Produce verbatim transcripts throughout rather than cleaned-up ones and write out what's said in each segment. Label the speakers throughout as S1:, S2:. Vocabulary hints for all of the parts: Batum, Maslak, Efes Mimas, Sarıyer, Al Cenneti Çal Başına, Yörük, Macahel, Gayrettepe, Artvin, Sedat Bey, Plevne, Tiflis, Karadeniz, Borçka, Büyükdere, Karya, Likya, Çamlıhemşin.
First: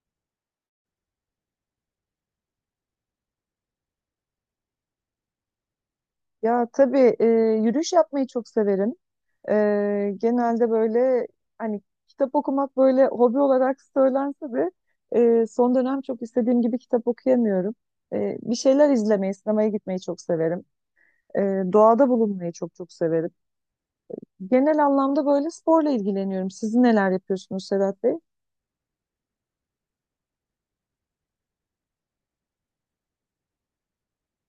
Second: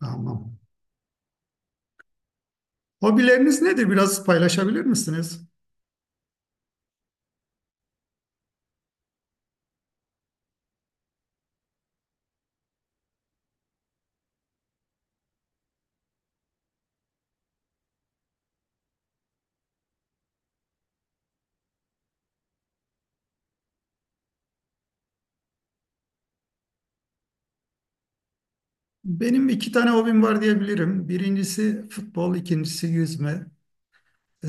S1: Tamam. Hobileriniz nedir? Biraz paylaşabilir misiniz?
S2: Ya tabii e, Yürüyüş yapmayı çok severim. E, genelde böyle hani kitap okumak böyle hobi olarak söylense de e, son dönem çok istediğim gibi kitap okuyamıyorum. E, bir şeyler izlemeyi, sinemaya gitmeyi çok severim. E, doğada bulunmayı çok çok severim. Genel anlamda böyle sporla ilgileniyorum. Siz neler yapıyorsunuz Sedat Bey?
S1: Benim iki tane hobim var diyebilirim. Birincisi futbol, ikincisi yüzme. Ee,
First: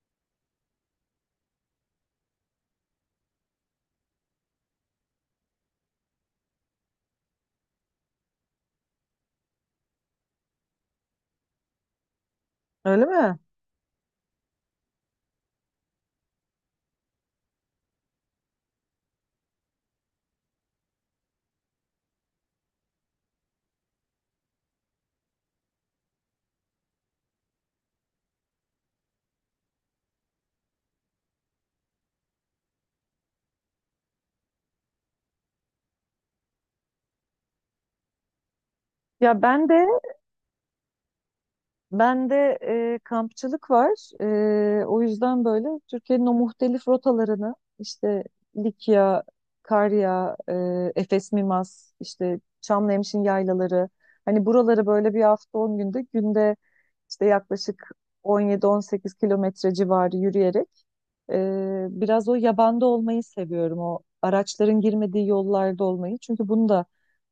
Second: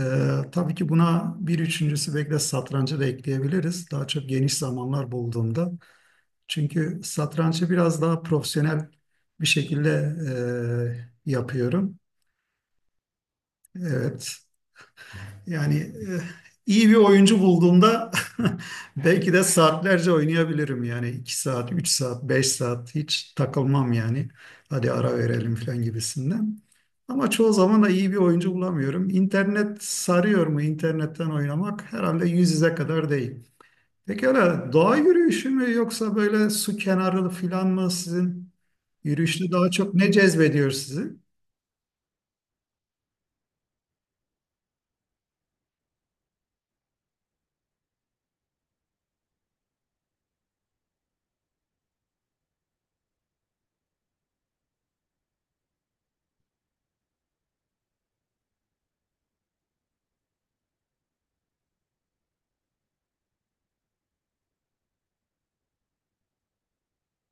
S1: tabii ki buna bir üçüncüsü belki de satrancı da ekleyebiliriz. Daha çok geniş zamanlar bulduğumda. Çünkü satrancı biraz daha profesyonel bir şekilde e, yapıyorum.
S2: Öyle mi?
S1: Evet. Yani eh, iyi bir oyuncu bulduğumda belki de saatlerce oynayabilirim. Yani iki saat, üç saat, beş saat hiç takılmam yani. Hadi ara verelim falan gibisinden. Ama çoğu zaman da iyi bir oyuncu bulamıyorum. İnternet sarıyor mu? İnternetten oynamak herhalde yüz yüze kadar değil. Peki öyle doğa yürüyüşü mü yoksa böyle su kenarı falan mı sizin
S2: Ya
S1: yürüyüşte
S2: ben
S1: daha
S2: de
S1: çok ne cezbediyor sizi?
S2: Bende e, kampçılık var. E, o yüzden böyle Türkiye'nin o muhtelif rotalarını işte Likya, Karya, e, Efes Mimas, işte Çamlıhemşin yaylaları. Hani buraları böyle bir hafta on günde günde işte yaklaşık on yedi on sekiz kilometre civarı yürüyerek e, biraz o yabanda olmayı seviyorum. O araçların girmediği yollarda olmayı. Çünkü bunu da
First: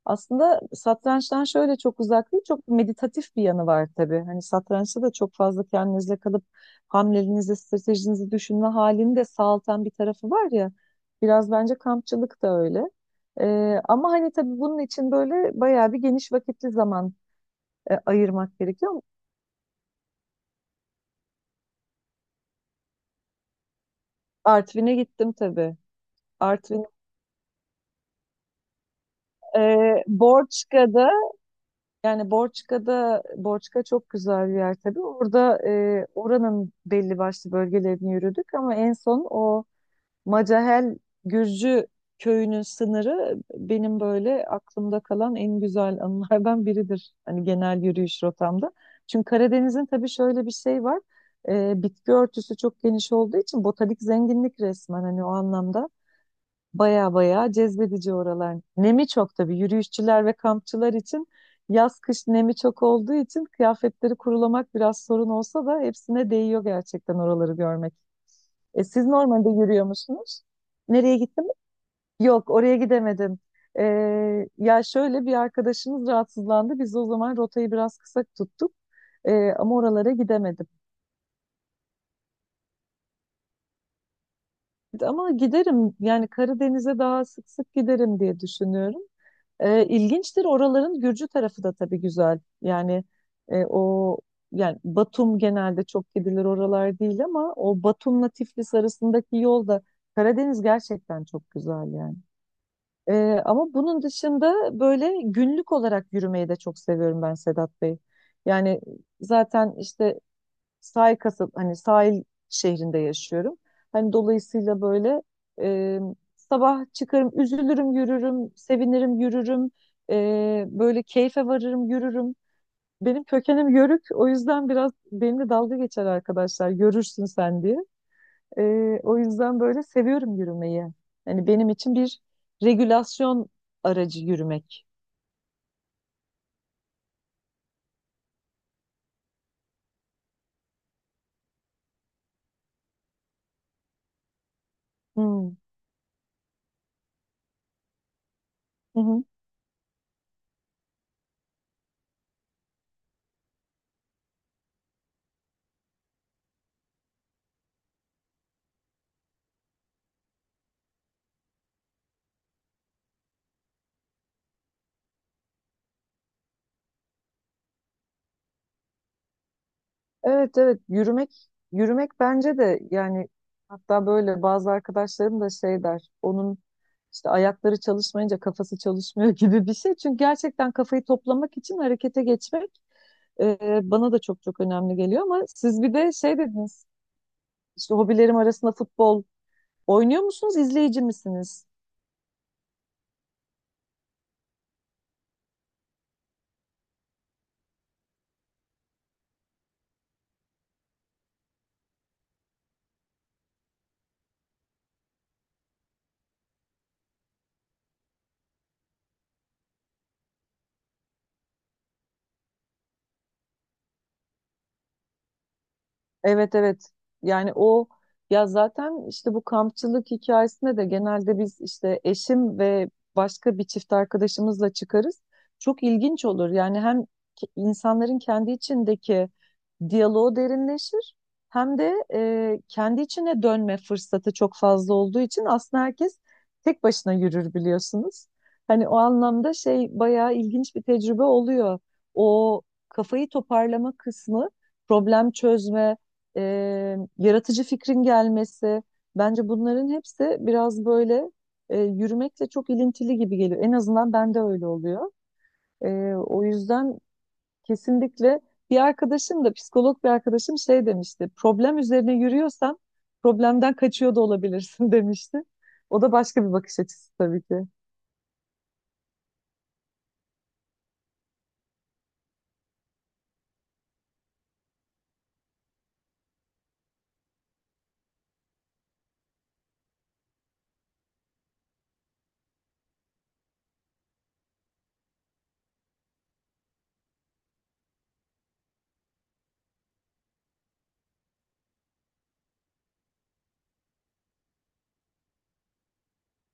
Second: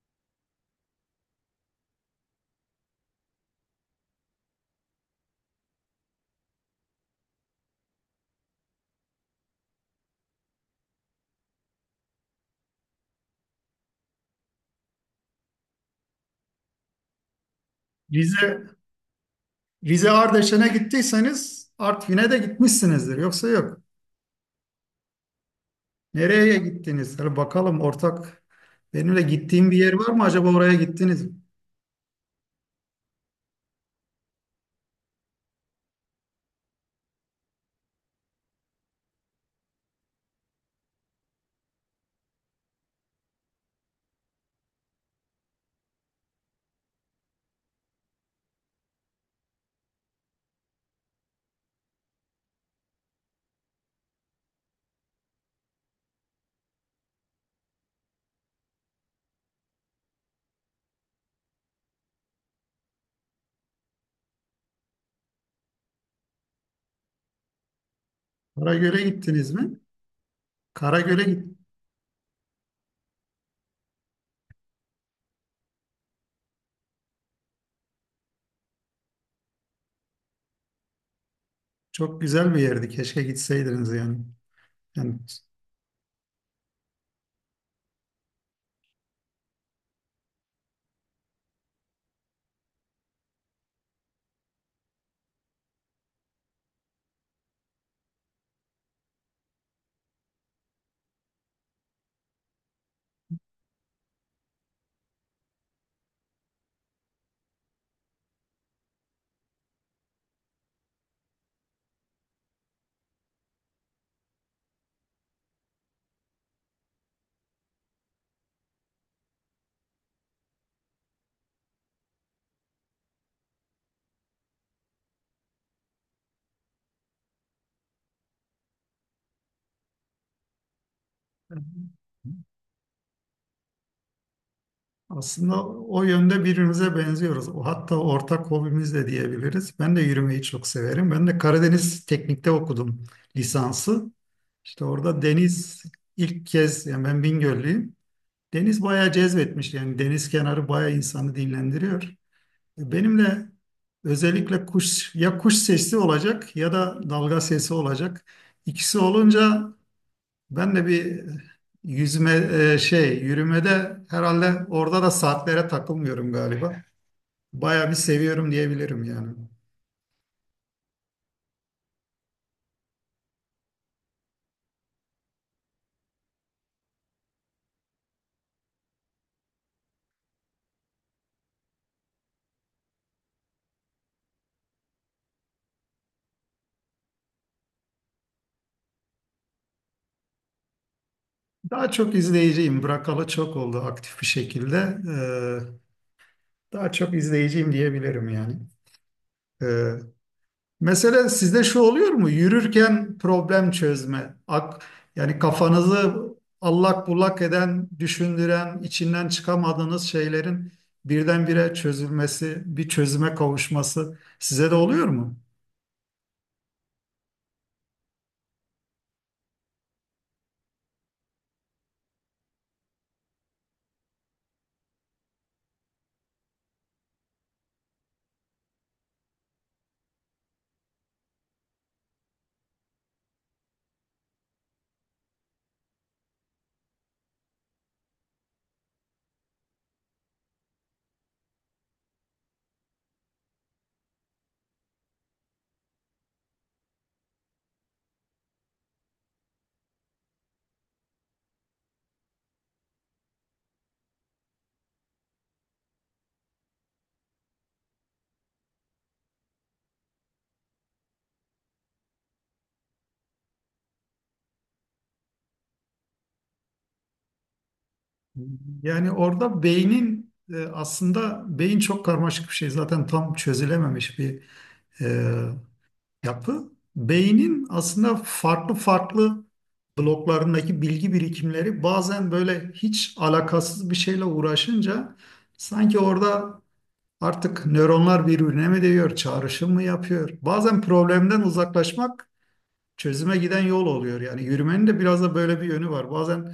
S2: aslında satrançtan şöyle çok uzak değil, çok meditatif bir yanı var tabii. Hani satrançta da çok fazla kendinizle kalıp hamlelerinizi, stratejinizi düşünme halini de sağaltan bir tarafı var ya. Biraz bence kampçılık da öyle. Ee, ama hani tabii bunun için böyle bayağı bir geniş vakitli zaman e, ayırmak
S1: Rize
S2: gerekiyor.
S1: Rize Ardeşen'e gittiyseniz Artvin'e de gitmişsinizdir. Yoksa yok.
S2: Artvin'e gittim tabii.
S1: Nereye
S2: Artvin,
S1: gittiniz? Hadi bakalım ortak. Benimle gittiğim bir yer
S2: e,
S1: var mı acaba oraya
S2: Borçka'da.
S1: gittiniz mi?
S2: Yani Borçka'da, Borçka çok güzel bir yer tabii. Orada e, oranın belli başlı bölgelerini yürüdük ama en son o Macahel Gürcü köyünün sınırı benim böyle aklımda kalan en güzel anılardan biridir. Hani genel yürüyüş rotamda. Çünkü Karadeniz'in tabii şöyle bir şey var. E, bitki örtüsü çok geniş olduğu için botanik zenginlik resmen hani o anlamda. Baya baya cezbedici oralar. Nemi çok tabii yürüyüşçüler ve kampçılar için yaz kış nemi çok olduğu için kıyafetleri kurulamak biraz sorun olsa da hepsine değiyor gerçekten oraları görmek. E,
S1: Karagöl'e
S2: siz normalde
S1: gittiniz mi?
S2: yürüyor musunuz?
S1: Karagöl'e
S2: Nereye gittiniz?
S1: git.
S2: Yok, oraya gidemedim. E, ya şöyle bir arkadaşımız rahatsızlandı. Biz o zaman rotayı biraz kısa tuttuk. E, ama oralara gidemedim.
S1: Çok güzel bir yerdi. Keşke gitseydiniz yani. Yani
S2: Ama giderim, yani Karadeniz'e daha sık sık giderim diye düşünüyorum. E, ilginçtir. Oraların Gürcü tarafı da tabii güzel. Yani e, o yani Batum genelde çok gidilir oralar değil ama o Batum'la Tiflis arasındaki yol da Karadeniz gerçekten çok güzel yani. E, ama bunun dışında böyle günlük olarak yürümeyi de çok seviyorum ben Sedat Bey. Yani zaten işte sahil kasab hani sahil şehrinde yaşıyorum. Hani dolayısıyla böyle e, sabah çıkarım, üzülürüm, yürürüm, sevinirim, yürürüm. E, böyle keyfe varırım, yürürüm. Benim kökenim Yörük. O yüzden biraz benimle dalga geçer arkadaşlar. Görürsün sen diye. E, o yüzden böyle seviyorum yürümeyi. hani benim için bir regülasyon aracı yürümek.
S1: aslında o yönde birbirimize benziyoruz. O hatta ortak hobimiz de diyebiliriz. Ben de yürümeyi çok severim. Ben de Karadeniz Teknik'te okudum lisansı. İşte orada
S2: Hmm.
S1: deniz ilk kez yani ben Bingöllüyüm. Deniz
S2: Hı
S1: bayağı
S2: hı.
S1: cezbetmiş yani deniz kenarı bayağı insanı dinlendiriyor. Benim de özellikle kuş ya kuş sesi olacak ya da dalga sesi olacak. İkisi olunca ben de bir yüzme e, şey yürümede herhalde orada da saatlere takılmıyorum galiba. Bayağı bir seviyorum diyebilirim yani.
S2: Evet, evet, yürümek yürümek bence de, yani hatta böyle bazı arkadaşlarım da şey der onun işte ayakları çalışmayınca kafası çalışmıyor gibi bir şey. Çünkü gerçekten kafayı toplamak için harekete geçmek e, bana da çok çok önemli geliyor ama siz bir de şey dediniz, işte hobilerim arasında futbol oynuyor musunuz, izleyici misiniz?
S1: Daha çok izleyiciyim. Bırakalı çok oldu aktif bir şekilde. Ee, daha çok izleyiciyim diyebilirim yani. Ee, Mesela sizde şu oluyor mu? Yürürken problem çözme. Ak, yani kafanızı allak bullak eden, düşündüren, içinden çıkamadığınız şeylerin birdenbire çözülmesi, bir çözüme kavuşması size de oluyor mu?
S2: Evet, evet, yani o, ya zaten işte bu kampçılık hikayesinde de genelde biz işte eşim ve başka bir çift arkadaşımızla çıkarız. Çok ilginç olur yani, hem ki- insanların kendi içindeki diyaloğu derinleşir hem de e, kendi içine dönme fırsatı çok fazla olduğu için aslında herkes tek başına yürür biliyorsunuz. Hani o anlamda şey bayağı ilginç bir tecrübe oluyor. O kafayı toparlama kısmı, problem çözme, e, yaratıcı fikrin gelmesi. Bence bunların hepsi biraz böyle e, yürümekle çok ilintili gibi geliyor. En azından bende öyle oluyor. E, o yüzden kesinlikle bir arkadaşım da, psikolog bir arkadaşım şey demişti. Problem üzerine yürüyorsan problemden kaçıyor da olabilirsin demişti. O da başka bir bakış açısı tabii ki.
S1: Yani orada beynin e, aslında beyin çok karmaşık bir şey. Zaten tam çözülememiş bir e, yapı beynin aslında farklı farklı bloklarındaki bilgi birikimleri bazen böyle hiç alakasız bir şeyle uğraşınca sanki orada artık nöronlar birbirine mi değiyor, çağrışım mı yapıyor? Bazen problemden uzaklaşmak çözüme giden yol oluyor. Yani yürümenin de biraz da böyle bir yönü var. Bazen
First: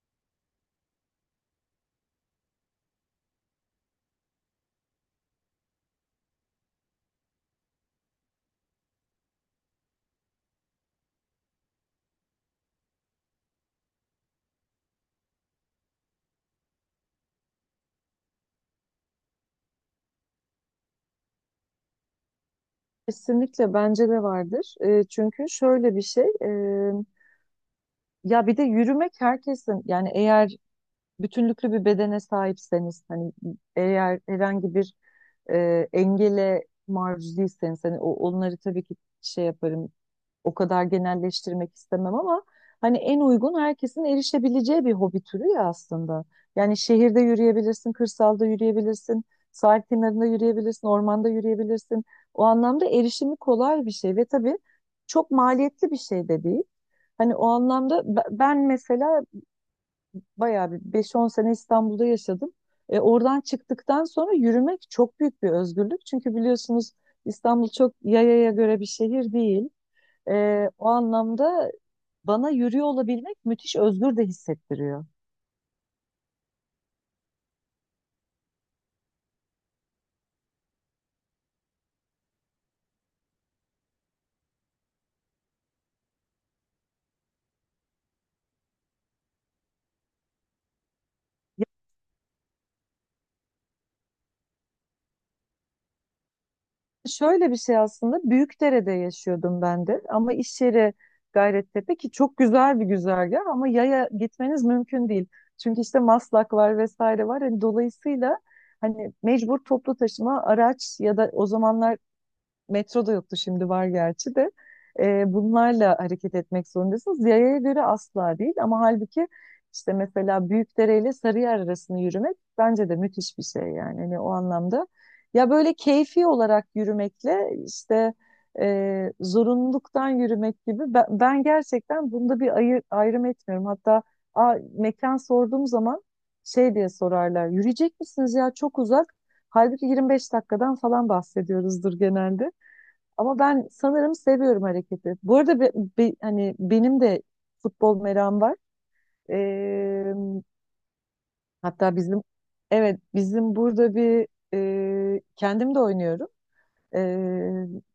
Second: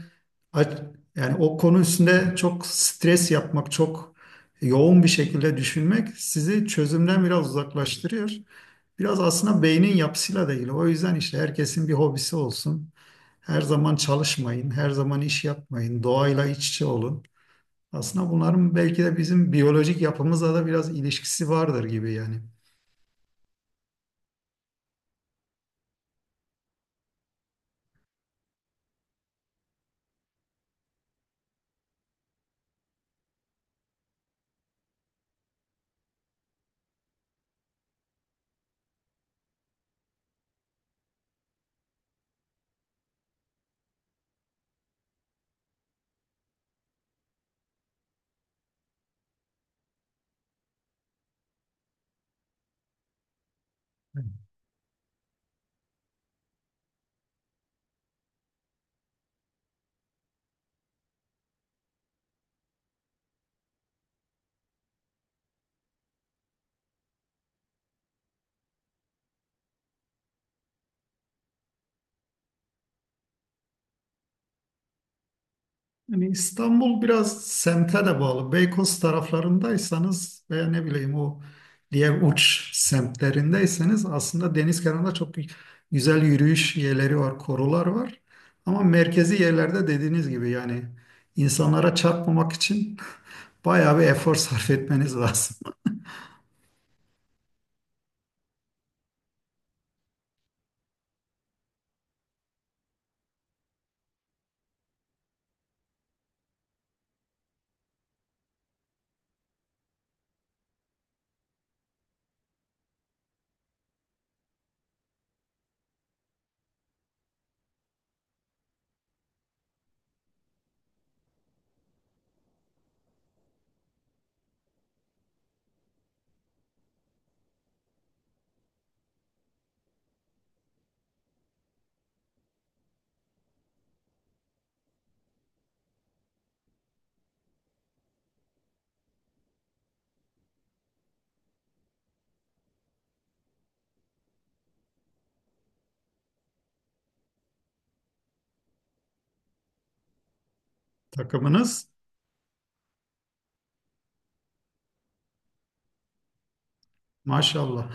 S1: aç- yani o konu üstünde çok stres yapmak, çok yoğun bir şekilde düşünmek sizi çözümden biraz uzaklaştırıyor. Biraz aslında beynin yapısıyla da ilgili. O yüzden işte herkesin bir hobisi olsun. Her zaman çalışmayın, her zaman iş yapmayın, doğayla iç içe olun. Aslında bunların belki de bizim biyolojik yapımızla da biraz ilişkisi vardır gibi yani.
S2: Kesinlikle bence de vardır. E, çünkü şöyle bir şey, e, ya bir de yürümek herkesin, yani eğer bütünlüklü bir bedene sahipseniz, hani eğer herhangi bir e, engele maruz değilseniz, hani o, onları tabii ki şey yaparım, o kadar genelleştirmek istemem ama hani en uygun, herkesin erişebileceği bir hobi türü ya aslında. Yani şehirde yürüyebilirsin, kırsalda yürüyebilirsin, sahil kenarında yürüyebilirsin, ormanda yürüyebilirsin. O anlamda erişimi kolay bir şey ve tabii çok maliyetli bir şey de değil. Hani o anlamda be- ben mesela bayağı bir beş on sene İstanbul'da yaşadım. E, oradan çıktıktan sonra yürümek çok büyük bir özgürlük. Çünkü biliyorsunuz İstanbul çok yayaya göre bir şehir değil. E, o anlamda bana yürüyor olabilmek müthiş özgür de hissettiriyor.
S1: Yani İstanbul biraz semte de bağlı. Beykoz taraflarındaysanız veya ne bileyim o diğer uç semtlerindeyseniz aslında deniz kenarında çok güzel yürüyüş yerleri var, korular var. Ama merkezi yerlerde dediğiniz gibi yani insanlara çarpmamak için bayağı bir efor sarf etmeniz lazım.
S2: Şöyle bir şey, aslında Büyükdere'de yaşıyordum ben de ama iş yeri Gayrettepe, ki çok güzel bir güzergah ama yaya gitmeniz mümkün değil. Çünkü işte Maslak var vesaire var. Hani dolayısıyla hani mecbur toplu taşıma araç, ya da o zamanlar Metro da yoktu, şimdi var gerçi de. Ee, bunlarla hareket etmek zorundasınız. Yayaya göre asla değil ama halbuki işte mesela Büyükdere ile Sarıyer arasını yürümek bence de müthiş bir şey yani. Hani o anlamda ya böyle keyfi olarak yürümekle işte e, zorunluluktan yürümek gibi, ben, ben gerçekten bunda bir ayır, ayrım etmiyorum. Hatta a, mekan sorduğum zaman şey diye sorarlar. Yürüyecek misiniz ya, çok uzak. Halbuki yirmi beş dakikadan falan bahsediyoruzdur genelde. Ama ben sanırım seviyorum hareketi. Bu arada be- be- hani benim de futbol merakım var. Ee,
S1: Takımınız
S2: hatta bizim, evet, bizim burada bir e, kendim de oynuyorum. Ee,
S1: maşallah.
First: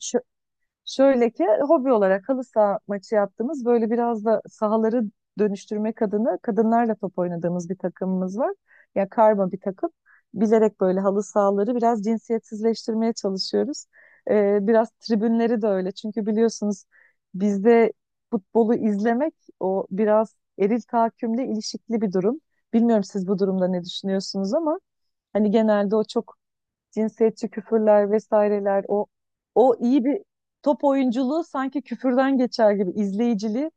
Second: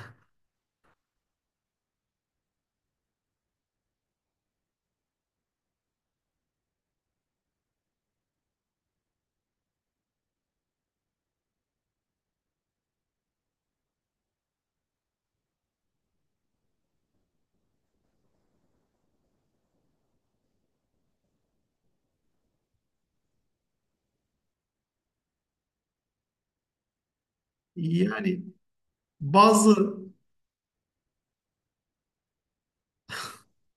S2: Şöyle ki, hobi olarak halı saha maçı yaptığımız, böyle biraz da sahaları dönüştürmek adına kadınlarla top oynadığımız bir takımımız var. Ya, karma bir takım. Bilerek böyle halı sahaları biraz cinsiyetsizleştirmeye çalışıyoruz. Ee, biraz tribünleri de öyle. Çünkü biliyorsunuz bizde futbolu izlemek o biraz eril tahakkümle ilişikli bir durum. Bilmiyorum siz bu durumda ne düşünüyorsunuz ama hani genelde o çok cinsiyetçi küfürler
S1: Yani
S2: vesaireler, o o
S1: bazı,
S2: iyi bir top oyunculuğu sanki küfürden geçer gibi, izleyiciliği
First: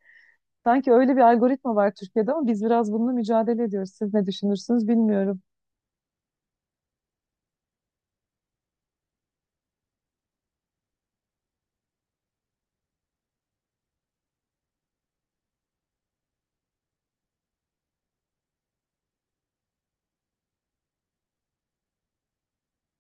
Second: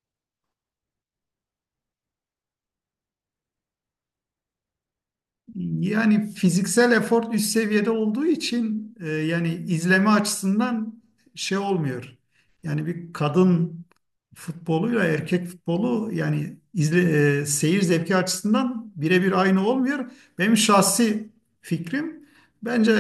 S2: sanki öyle bir algoritma var Türkiye'de ama biz biraz bununla mücadele ediyoruz. Siz ne düşünürsünüz bilmiyorum.
S1: yani fiziksel efor üst seviyede olduğu için e, yani izleme açısından şey olmuyor. Yani bir kadın futboluyla erkek futbolu yani izle, e, seyir zevki açısından birebir aynı olmuyor. Benim şahsi fikrim bence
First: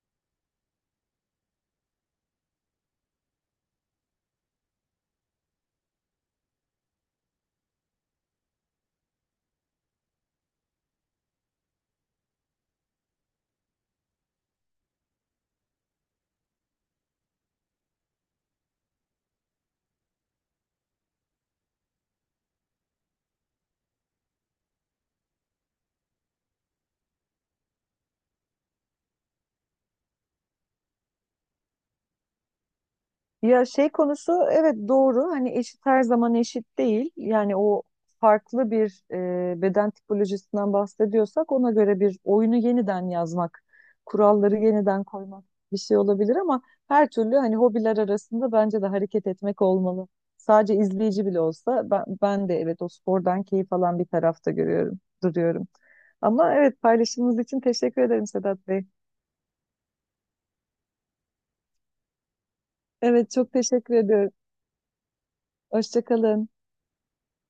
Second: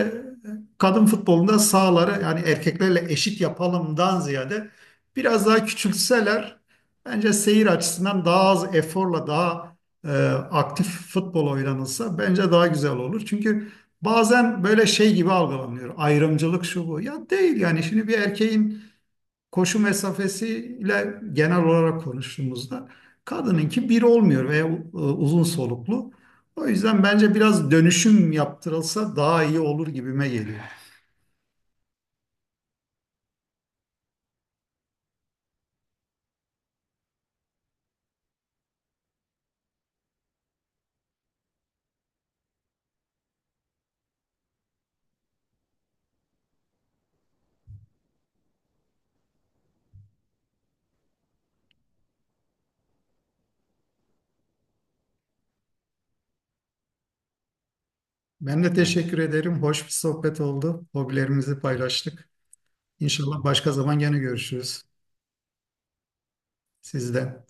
S1: e, kadın futbolunda sahaları yani erkeklerle eşit yapalımdan ziyade biraz daha küçültseler bence seyir açısından daha az eforla daha e, aktif futbol oynanılsa bence daha güzel olur. Çünkü bazen böyle şey gibi algılanıyor. Ayrımcılık şu bu. Ya değil yani şimdi bir erkeğin koşu mesafesiyle genel olarak konuştuğumuzda kadınınki bir olmuyor veya e, uzun soluklu. O yüzden bence biraz dönüşüm yaptırılsa daha iyi olur gibime geliyor.
S2: Ya, şey konusu, evet, doğru, hani eşit her zaman eşit değil yani o, farklı bir e, beden tipolojisinden bahsediyorsak ona göre bir oyunu yeniden yazmak, kuralları yeniden koymak bir şey olabilir ama her türlü hani hobiler arasında bence de hareket etmek olmalı. Sadece izleyici bile olsa, ben, ben de evet o spordan keyif alan bir tarafta görüyorum, duruyorum. Ama evet, paylaşımınız için teşekkür ederim
S1: Ben
S2: Sedat
S1: de
S2: Bey.
S1: teşekkür ederim. Hoş bir sohbet oldu. Hobilerimizi paylaştık.
S2: Evet,
S1: İnşallah
S2: çok
S1: başka
S2: teşekkür
S1: zaman gene
S2: ediyorum.
S1: görüşürüz
S2: Hoşça kalın.
S1: sizden.